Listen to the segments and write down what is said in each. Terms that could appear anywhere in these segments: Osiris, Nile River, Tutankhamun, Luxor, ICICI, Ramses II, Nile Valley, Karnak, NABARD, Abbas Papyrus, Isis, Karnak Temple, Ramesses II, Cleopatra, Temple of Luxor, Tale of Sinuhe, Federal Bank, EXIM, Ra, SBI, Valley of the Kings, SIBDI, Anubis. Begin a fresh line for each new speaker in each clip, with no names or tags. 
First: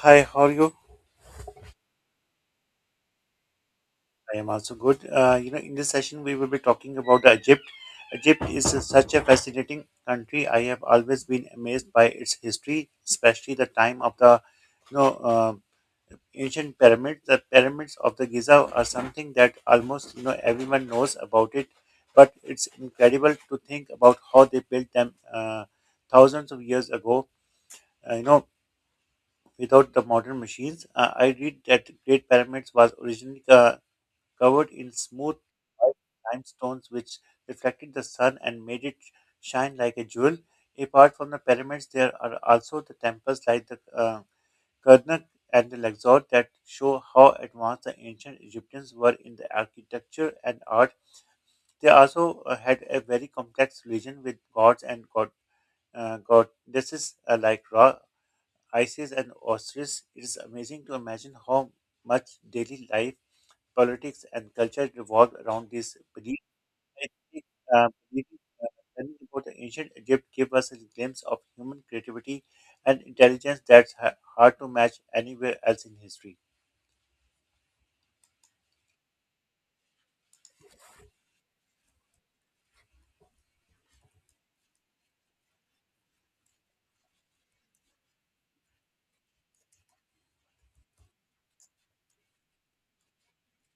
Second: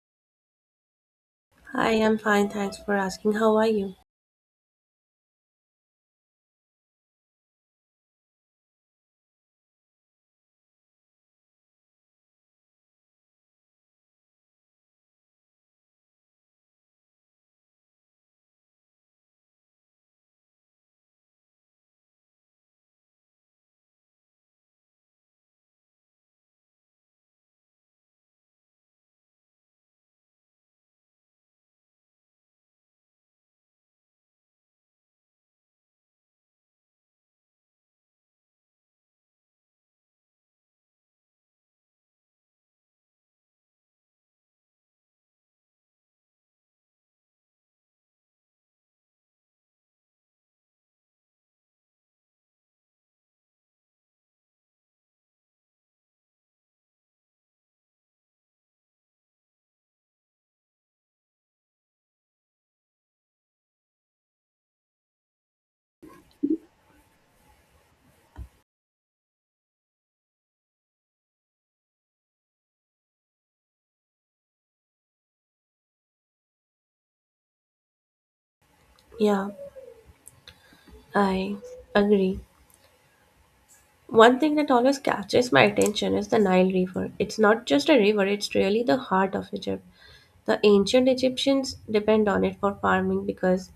Hi, how are you?
Hi, I'm fine. Thanks for asking. How are you?
I am also good. In this session, we will be talking about the Egypt. Egypt is such a fascinating country. I have always been amazed by its history, especially the time of the, you know, uh, ancient pyramids. The pyramids of the Giza are something that almost everyone knows about it, but it's incredible to think about how they built them thousands of years ago. Uh, you know, Without the modern machines, I read that Great Pyramids was originally covered in smooth white limestones which reflected the sun and made it shine like a jewel. Apart from the pyramids, there are also the temples like the Karnak and the Luxor that show how advanced the ancient Egyptians were in the architecture and art. They also had a very complex religion with gods and goddesses like Ra, Isis, and Osiris. It is amazing to imagine how much daily life politics, and culture revolve around this belief. I think, believing learning about the ancient Egypt gave us a glimpse of human creativity and intelligence that's hard to match anywhere else in history.
Yeah, I agree. One thing that always catches my attention is the Nile River. It's not just a river, it's really the heart of Egypt. The ancient Egyptians depend on it for farming because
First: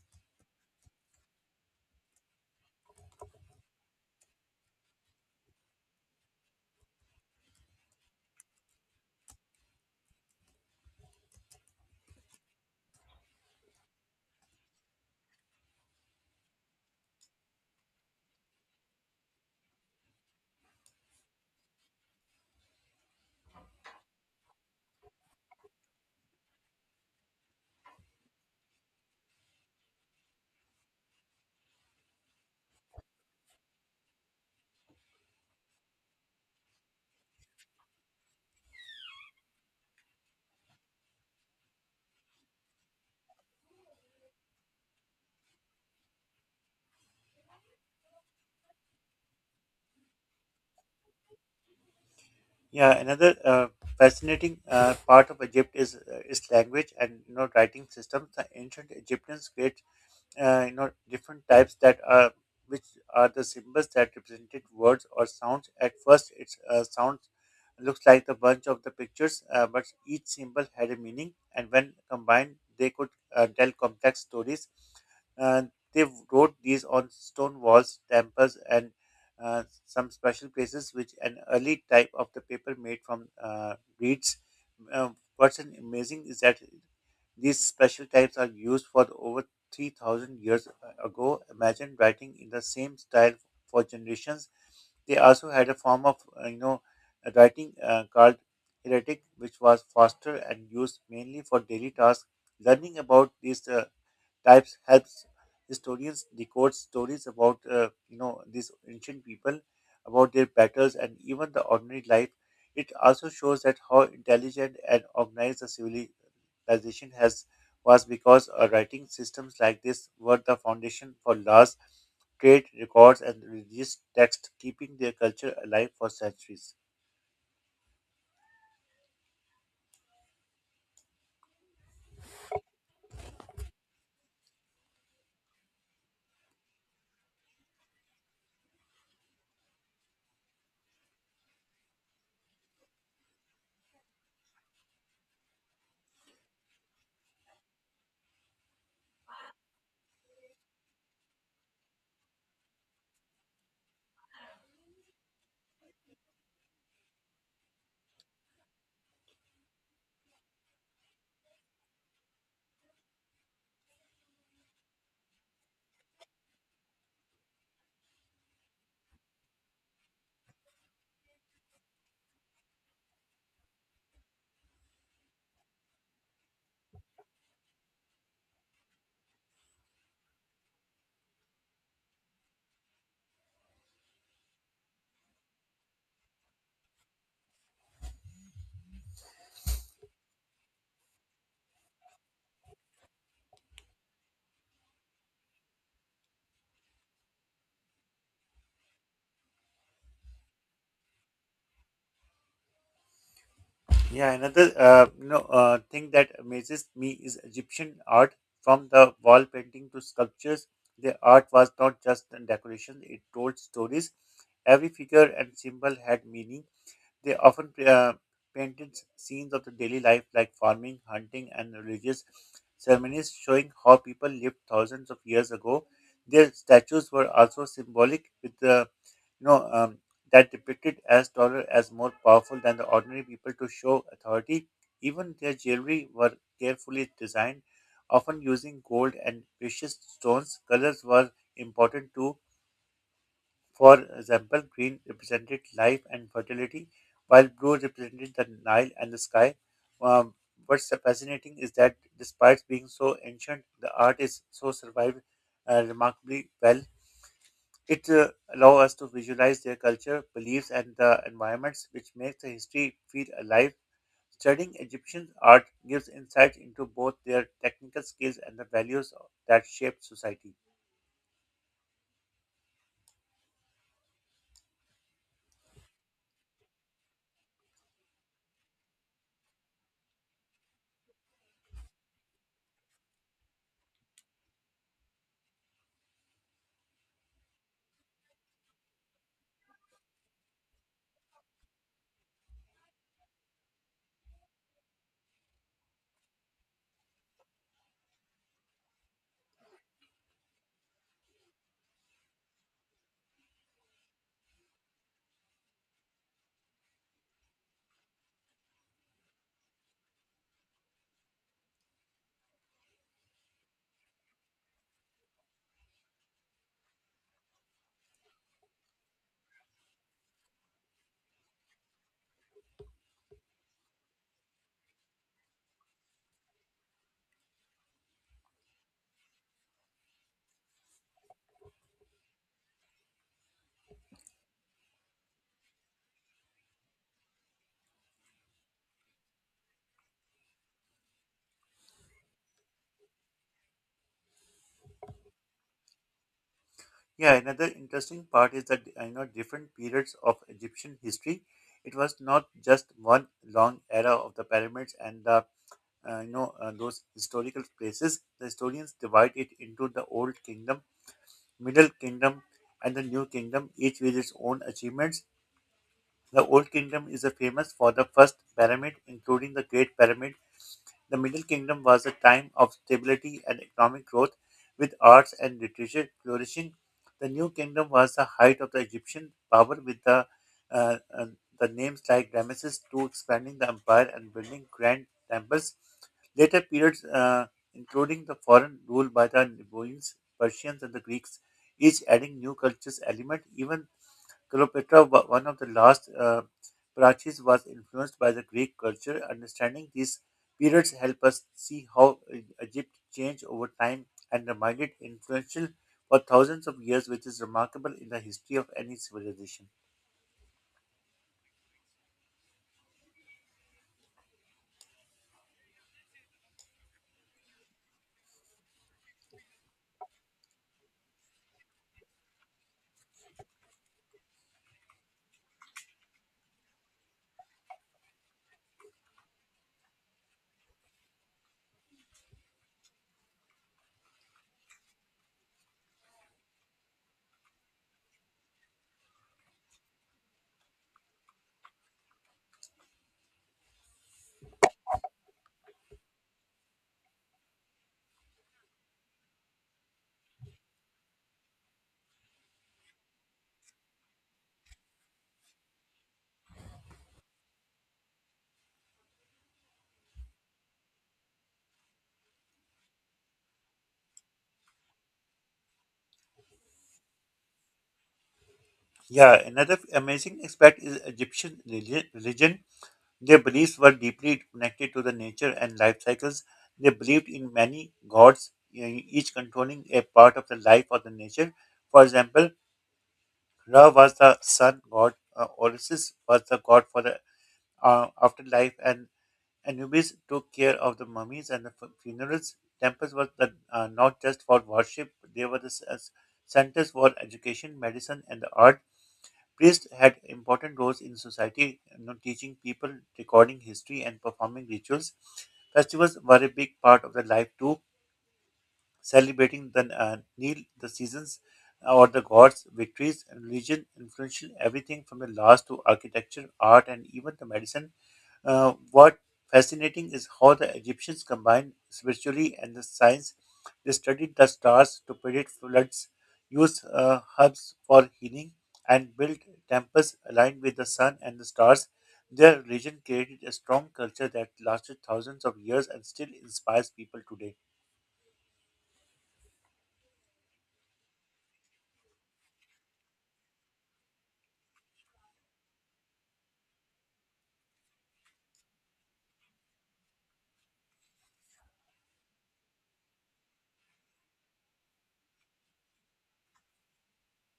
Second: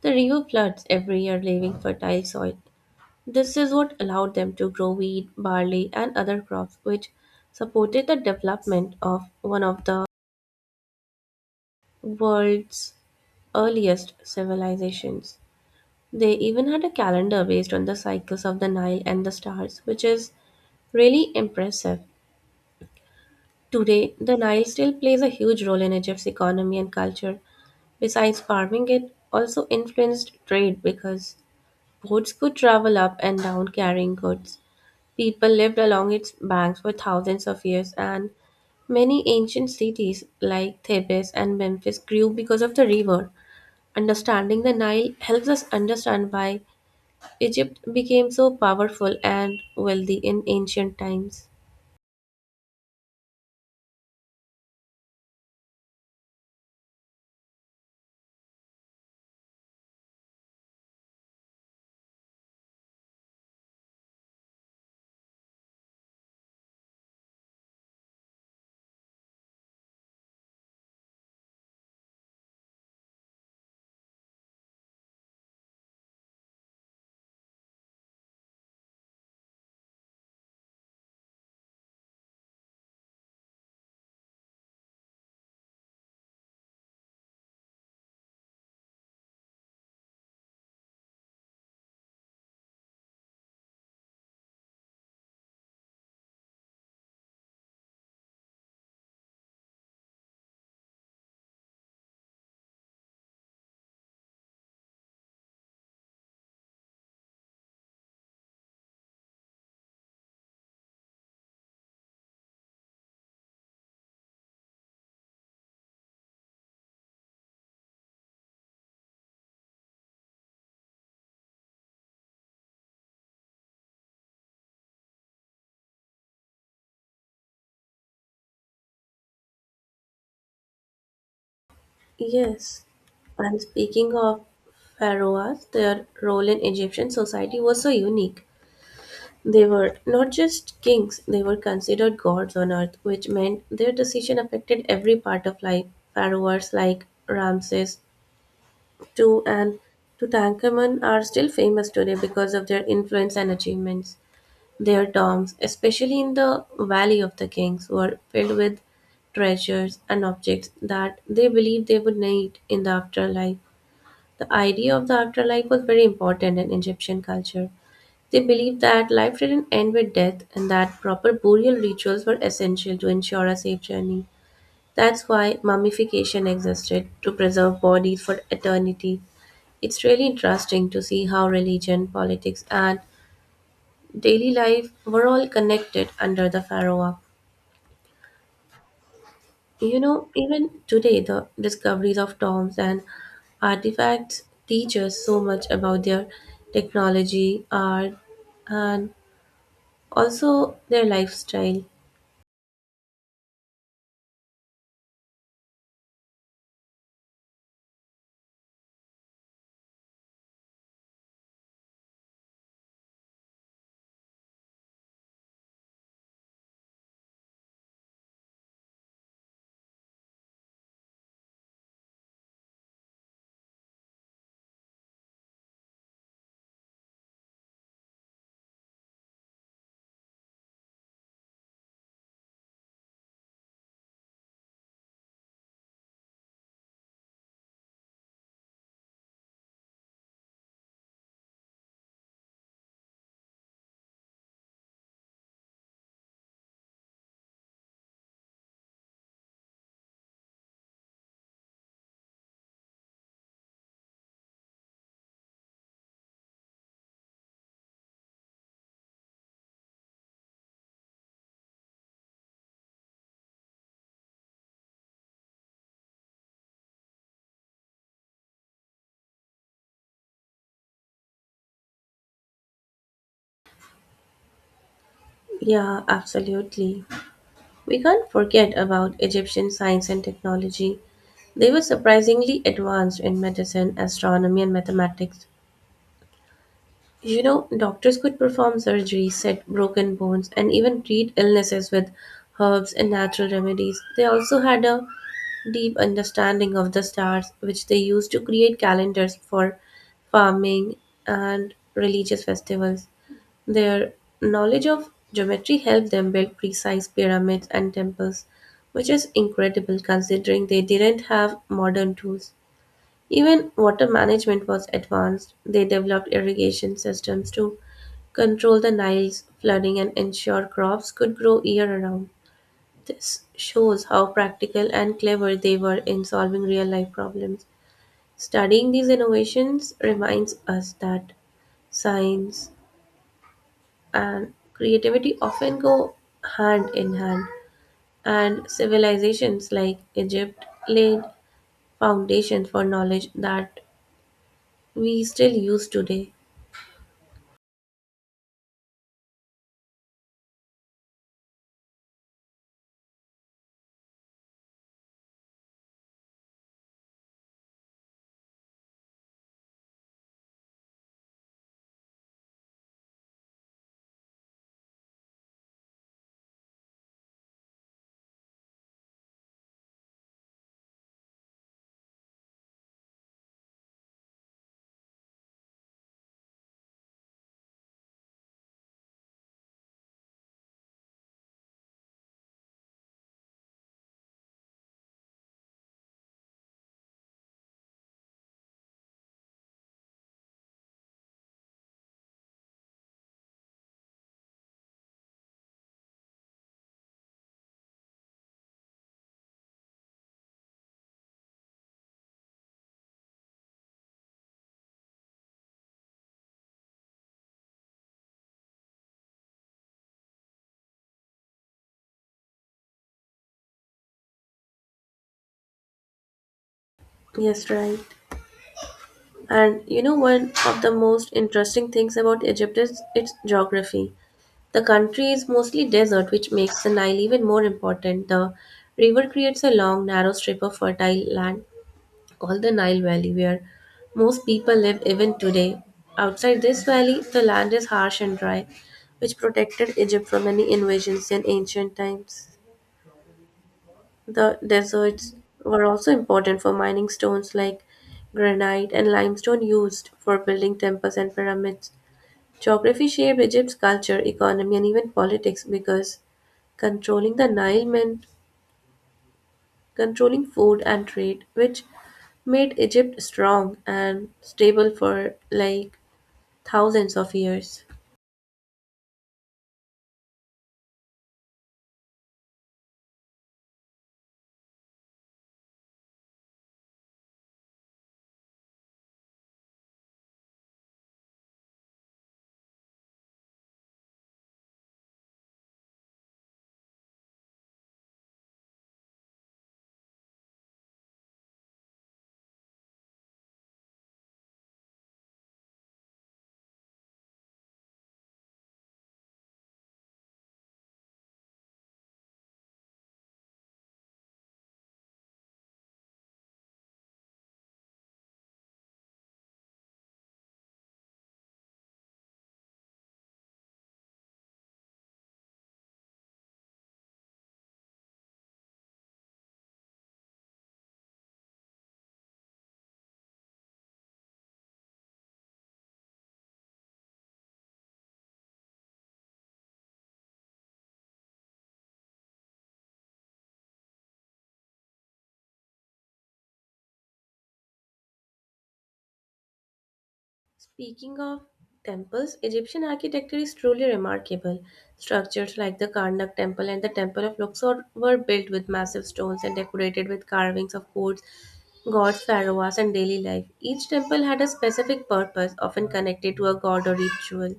the river floods every year, leaving fertile soil. This is what allowed them to grow wheat, barley, and other crops, which supported the development of one of the world's earliest civilizations. They even had a calendar based on the cycles of the Nile and the stars, which is really impressive. Today, the Nile still plays a huge role in Egypt's economy and culture. Besides farming, it also influenced trade because boats could travel up and down carrying goods. People lived along its banks for thousands of years, and many ancient cities like Thebes and Memphis grew because of the river. Understanding the Nile helps us understand why Egypt became so powerful and wealthy in ancient times.
Yeah, another fascinating part of Egypt is its language and writing systems. The ancient Egyptians created different types that which are the symbols that represented words or sounds at first its sounds looks like the bunch of the pictures, but each symbol had a meaning and when combined they could tell complex stories uh, they wrote these on stone walls temples and some special places which an early type of the paper made from reeds. Uh, what's an amazing is that these special types are used for the over 3,000 years ago. Imagine writing in the same style for generations. They also had a form of, uh, you know, writing uh, called hieratic, which was faster and used mainly for daily tasks. Learning about these types helps historians decode stories about these ancient people, about their battles, and even the ordinary life. It also shows that how intelligent and organized the civilization has was because writing systems like this were the foundation for laws, trade records, and religious texts, keeping their culture alive for centuries.
Yes, and speaking of pharaohs, their role in Egyptian society was so unique. They were not just kings, they were considered gods on earth, which meant their decision affected every part of life. Pharaohs like Ramses II and Tutankhamun are still famous today because of their influence and achievements. Their tombs, especially in the Valley of the Kings, were filled with treasures and objects that they believed they would need in the afterlife. The idea of the afterlife was very important in Egyptian culture. They believed that life didn't end with death and that proper burial rituals were essential to ensure a safe journey. That's why mummification existed to preserve bodies for eternity. It's really interesting to see how religion, politics, and daily life were all connected under the pharaoh. You know, even today, the discoveries of tombs and artifacts teach us so much about their technology, art, and also their lifestyle.
Yeah, another thing that amazes me is Egyptian art. From the wall painting to sculptures, their art was not just a decoration; it told stories. Every figure and symbol had meaning. They often painted scenes of the daily life, like farming, hunting, and religious ceremonies, showing how people lived thousands of years ago. Their statues were also symbolic, with the you know, um, that depicted as taller as more powerful than the ordinary people to show authority. Even their jewelry were carefully designed, often using gold and precious stones. Colors were important too. For example, green represented life and fertility, while blue represented the Nile and the sky. Um, what's so fascinating is that despite being so ancient, the art is so survived remarkably well it allows us to visualize their culture, beliefs, and the environments, which makes the history feel alive. Studying Egyptian art gives insight into both their technical skills and the values that shaped society.
Yeah, absolutely. We can't forget about Egyptian science and technology. They were surprisingly advanced in medicine, astronomy, and mathematics. You know, doctors could perform surgery, set broken bones, and even treat illnesses with herbs and natural remedies. They also had a deep understanding of the stars, which they used to create calendars for farming and religious festivals. Their knowledge of geometry helped them build precise pyramids and temples, which is incredible considering they didn't have modern tools. Even water management was advanced. They developed irrigation systems to control the Nile's flooding and ensure crops could grow year round. This shows how practical and clever they were in solving real life problems. Studying these innovations reminds us that science and creativity often go hand in hand, and civilizations like Egypt laid foundations for knowledge that we still use today.
Yeah, another interesting part is that different periods of Egyptian history. It was not just one long era of the pyramids and the those historical places. The historians divide it into the Old Kingdom, Middle Kingdom, and the New Kingdom, each with its own achievements. The Old Kingdom is a famous for the first pyramid, including the Great Pyramid. The Middle Kingdom was a time of stability and economic growth, with arts and literature flourishing. The New Kingdom was the height of the Egyptian power, with uh, uh, the names like Ramesses II expanding the empire and building grand temples. Later periods, including the foreign rule by the Nubans, Persians, and the Greeks, each adding new cultures element. Even Cleopatra, one of the last Parachis, was influenced by the Greek culture. Understanding these periods help us see how Egypt changed over time and remained influential for thousands of years, which is remarkable in the history of any civilization.
Yes, right. And you know, one of the most interesting things about Egypt is its geography. The country is mostly desert, which makes the Nile even more important. The river creates a long, narrow strip of fertile land called the Nile Valley, where most people live even today. Outside this valley, the land is harsh and dry, which protected Egypt from many invasions in ancient times. The deserts were also important for mining stones like granite and limestone used for building temples and pyramids. Geography shaped Egypt's culture, economy, and even politics because controlling the Nile meant controlling food and trade, which made Egypt strong and stable for like thousands of years.
Yeah, another amazing aspect is Egyptian religion. Their beliefs were deeply connected to the nature and life cycles. They believed in many gods, each controlling a part of the life of the nature. For example, Ra was the sun god. Orisis was the god for the afterlife, and Anubis took care of the mummies and the funerals. Temples were not just for worship; they were the s- as centers for education, medicine, and the art. Priests had important roles in society, you know, teaching people, recording history, and performing rituals. Festivals were a big part of their life too, celebrating the Nil, the seasons, or the gods' victories, and religion, influential everything from the laws to architecture, art, and even the medicine. What fascinating is how the Egyptians combined spirituality and the science. They studied the stars to predict floods, used herbs for healing, and built temples aligned with the sun and the stars. Their religion created a strong culture that lasted thousands of years and still inspires people today.
Speaking of temples, Egyptian architecture is truly remarkable. Structures like the Karnak Temple and the Temple of Luxor were built with massive stones and decorated with carvings of gods, pharaohs, and daily life. Each temple had a specific purpose, often connected to a god or ritual.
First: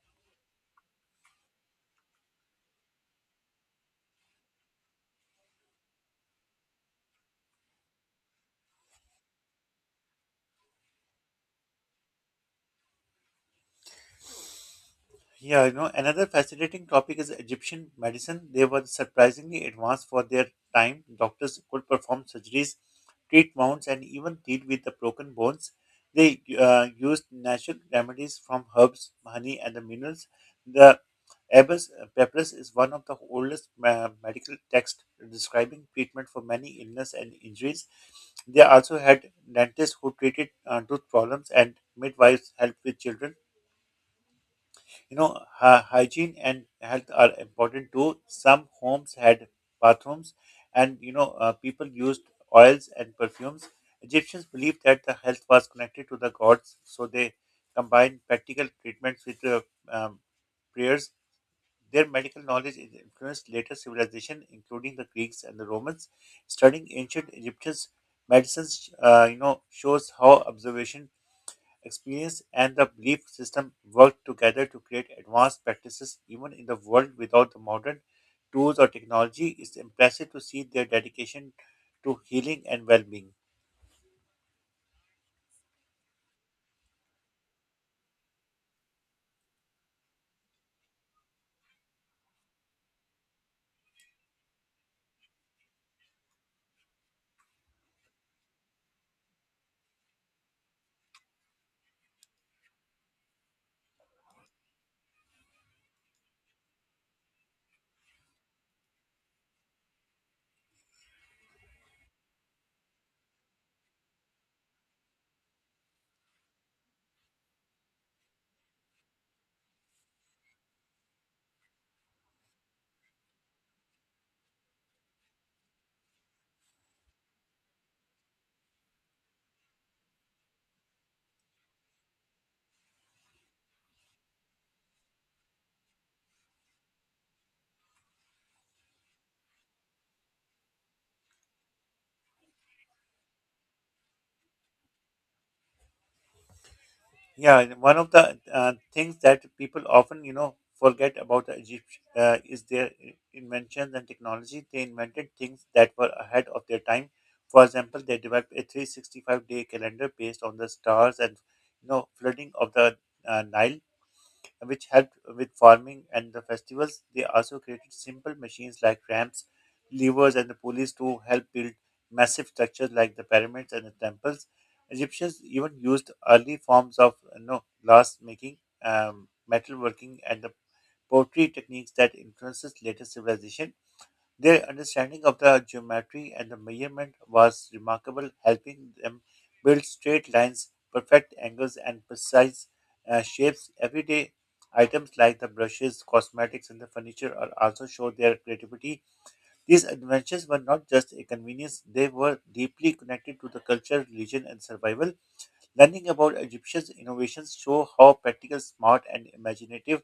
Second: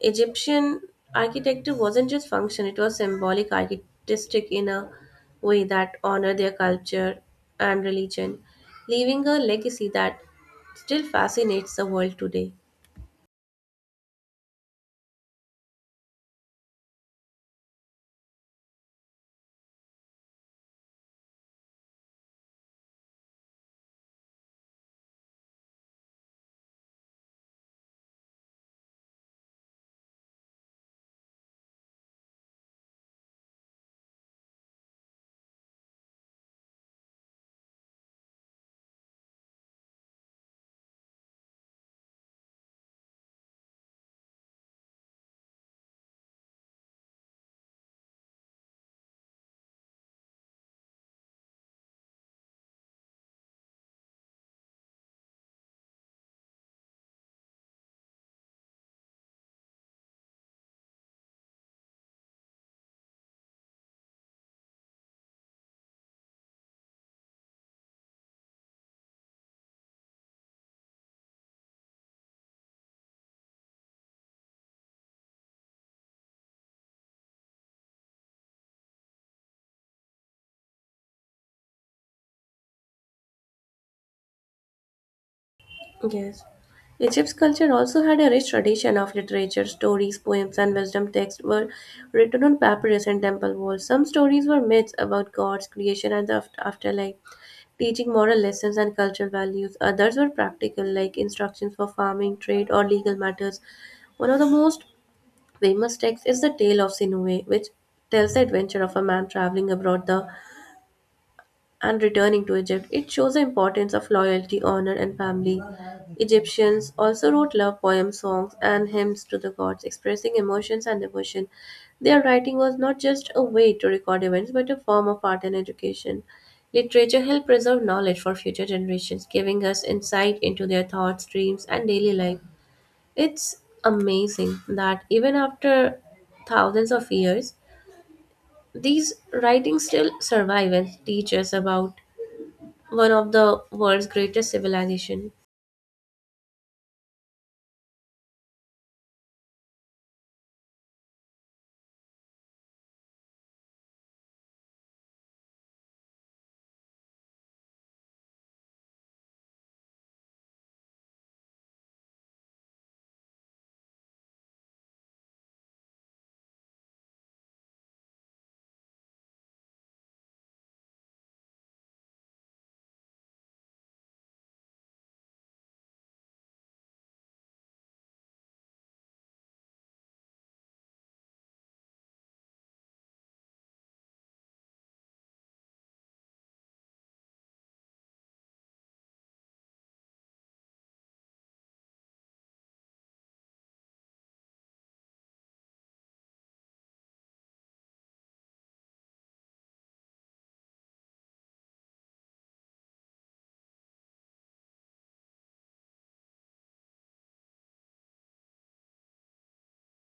Egyptian architecture wasn't just function, it was symbolic artistic in a way that honored their culture and religion, leaving a legacy that still fascinates the world today.
Yeah, you know, another fascinating topic is Egyptian medicine. They were surprisingly advanced for their time. Doctors could perform surgeries, treat wounds, and even deal with the broken bones. They used natural remedies from herbs, honey, and the minerals. The Abbas Papyrus is one of the oldest medical texts describing treatment for many illness and injuries. They also had dentists who treated tooth problems and midwives helped with children. You know, hygiene and health are important too. Some homes had bathrooms, and people used oils and perfumes. Egyptians believed that the health was connected to the gods, so they combined practical treatments with um, prayers. Their medical knowledge influenced later civilization, including the Greeks and the Romans. Studying ancient Egyptians' medicines, shows how observation Experience and the belief system work together to create advanced practices even in the world without the modern tools or technology. It's impressive to see their dedication to healing and well-being.
Yes. Egypt's culture also had a rich tradition of literature. Stories, poems, and wisdom texts were written on papyrus and temple walls. Some stories were myths about gods, creation, and the afterlife, teaching moral lessons and cultural values. Others were practical, like instructions for farming, trade, or legal matters. One of the most famous texts is the Tale of Sinuhe, which tells the adventure of a man traveling abroad the and returning to Egypt. It shows the importance of loyalty, honor, and family. Egyptians also wrote love poems, songs, and hymns to the gods, expressing emotions and devotion. Their writing was not just a way to record events, but a form of art and education. Literature helped preserve knowledge for future generations, giving us insight into their thoughts, dreams, and daily life. It's amazing that even after thousands of years, these writings still survive and teach us about one of the world's greatest civilization.
Yeah, and one of the things that people often, forget about the Egyptians is their inventions and technology. They invented things that were ahead of their time. For example, they developed a 365-day calendar based on the stars and, flooding of the Nile which helped with farming and the festivals. They also created simple machines like ramps, levers, and the pulleys to help build massive structures like the pyramids and the temples. Egyptians even used early forms of glass making, metalworking, and the pottery techniques that influences later civilization. Their understanding of the geometry and the measurement was remarkable, helping them build straight lines, perfect angles, and precise shapes. Everyday items like the brushes, cosmetics, and the furniture are also show their creativity. These adventures were not just a convenience, they were deeply connected to the culture, religion, and survival. Learning about Egyptian innovations show how practical, smart, and imaginative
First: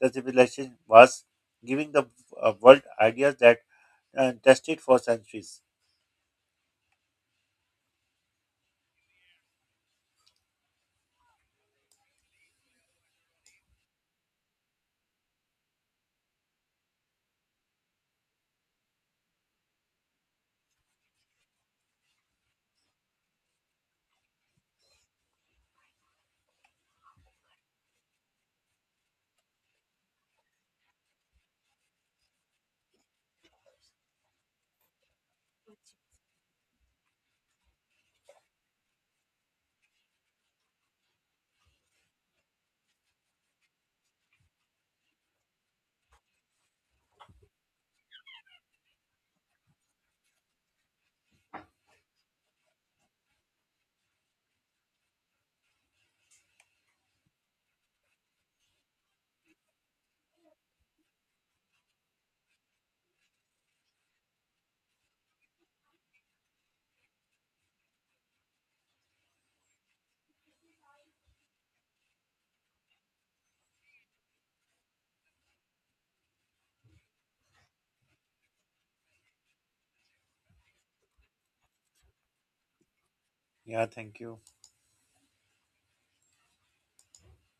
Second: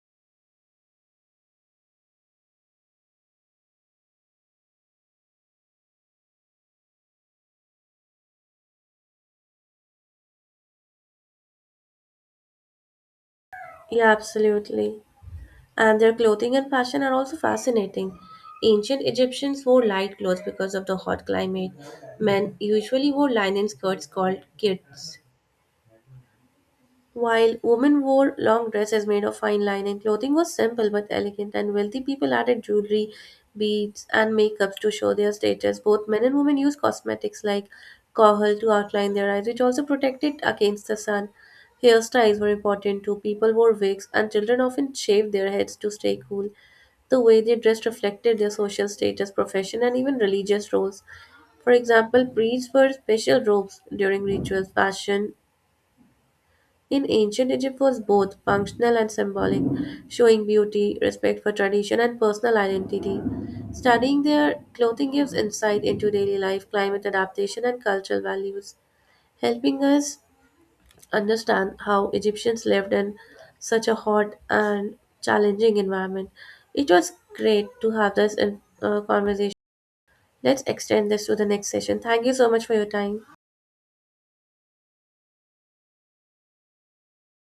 the civilization was, giving the world ideas that tested for centuries.
Yeah, absolutely. And their clothing and fashion are also fascinating. Ancient Egyptians wore light clothes because of the hot climate. Men usually wore linen skirts called kits. While women wore long dresses made of fine linen, clothing was simple but elegant, and wealthy people added jewelry, beads, and makeups to show their status. Both men and women used cosmetics like kohl to outline their eyes, which also protected against the sun. Hairstyles were important too. People wore wigs, and children often shaved their heads to stay cool. The way they dressed reflected their social status, profession, and even religious roles. For example, priests wore special robes during rituals, fashion, in ancient Egypt was both functional and symbolic, showing beauty, respect for tradition, and personal identity. Studying their clothing gives insight into daily life, climate adaptation, and cultural values, helping us understand how Egyptians lived in such a hot and challenging environment. It was great to have this conversation. Let's extend this to the next session. Thank you so much for your time.
Yeah, thank you.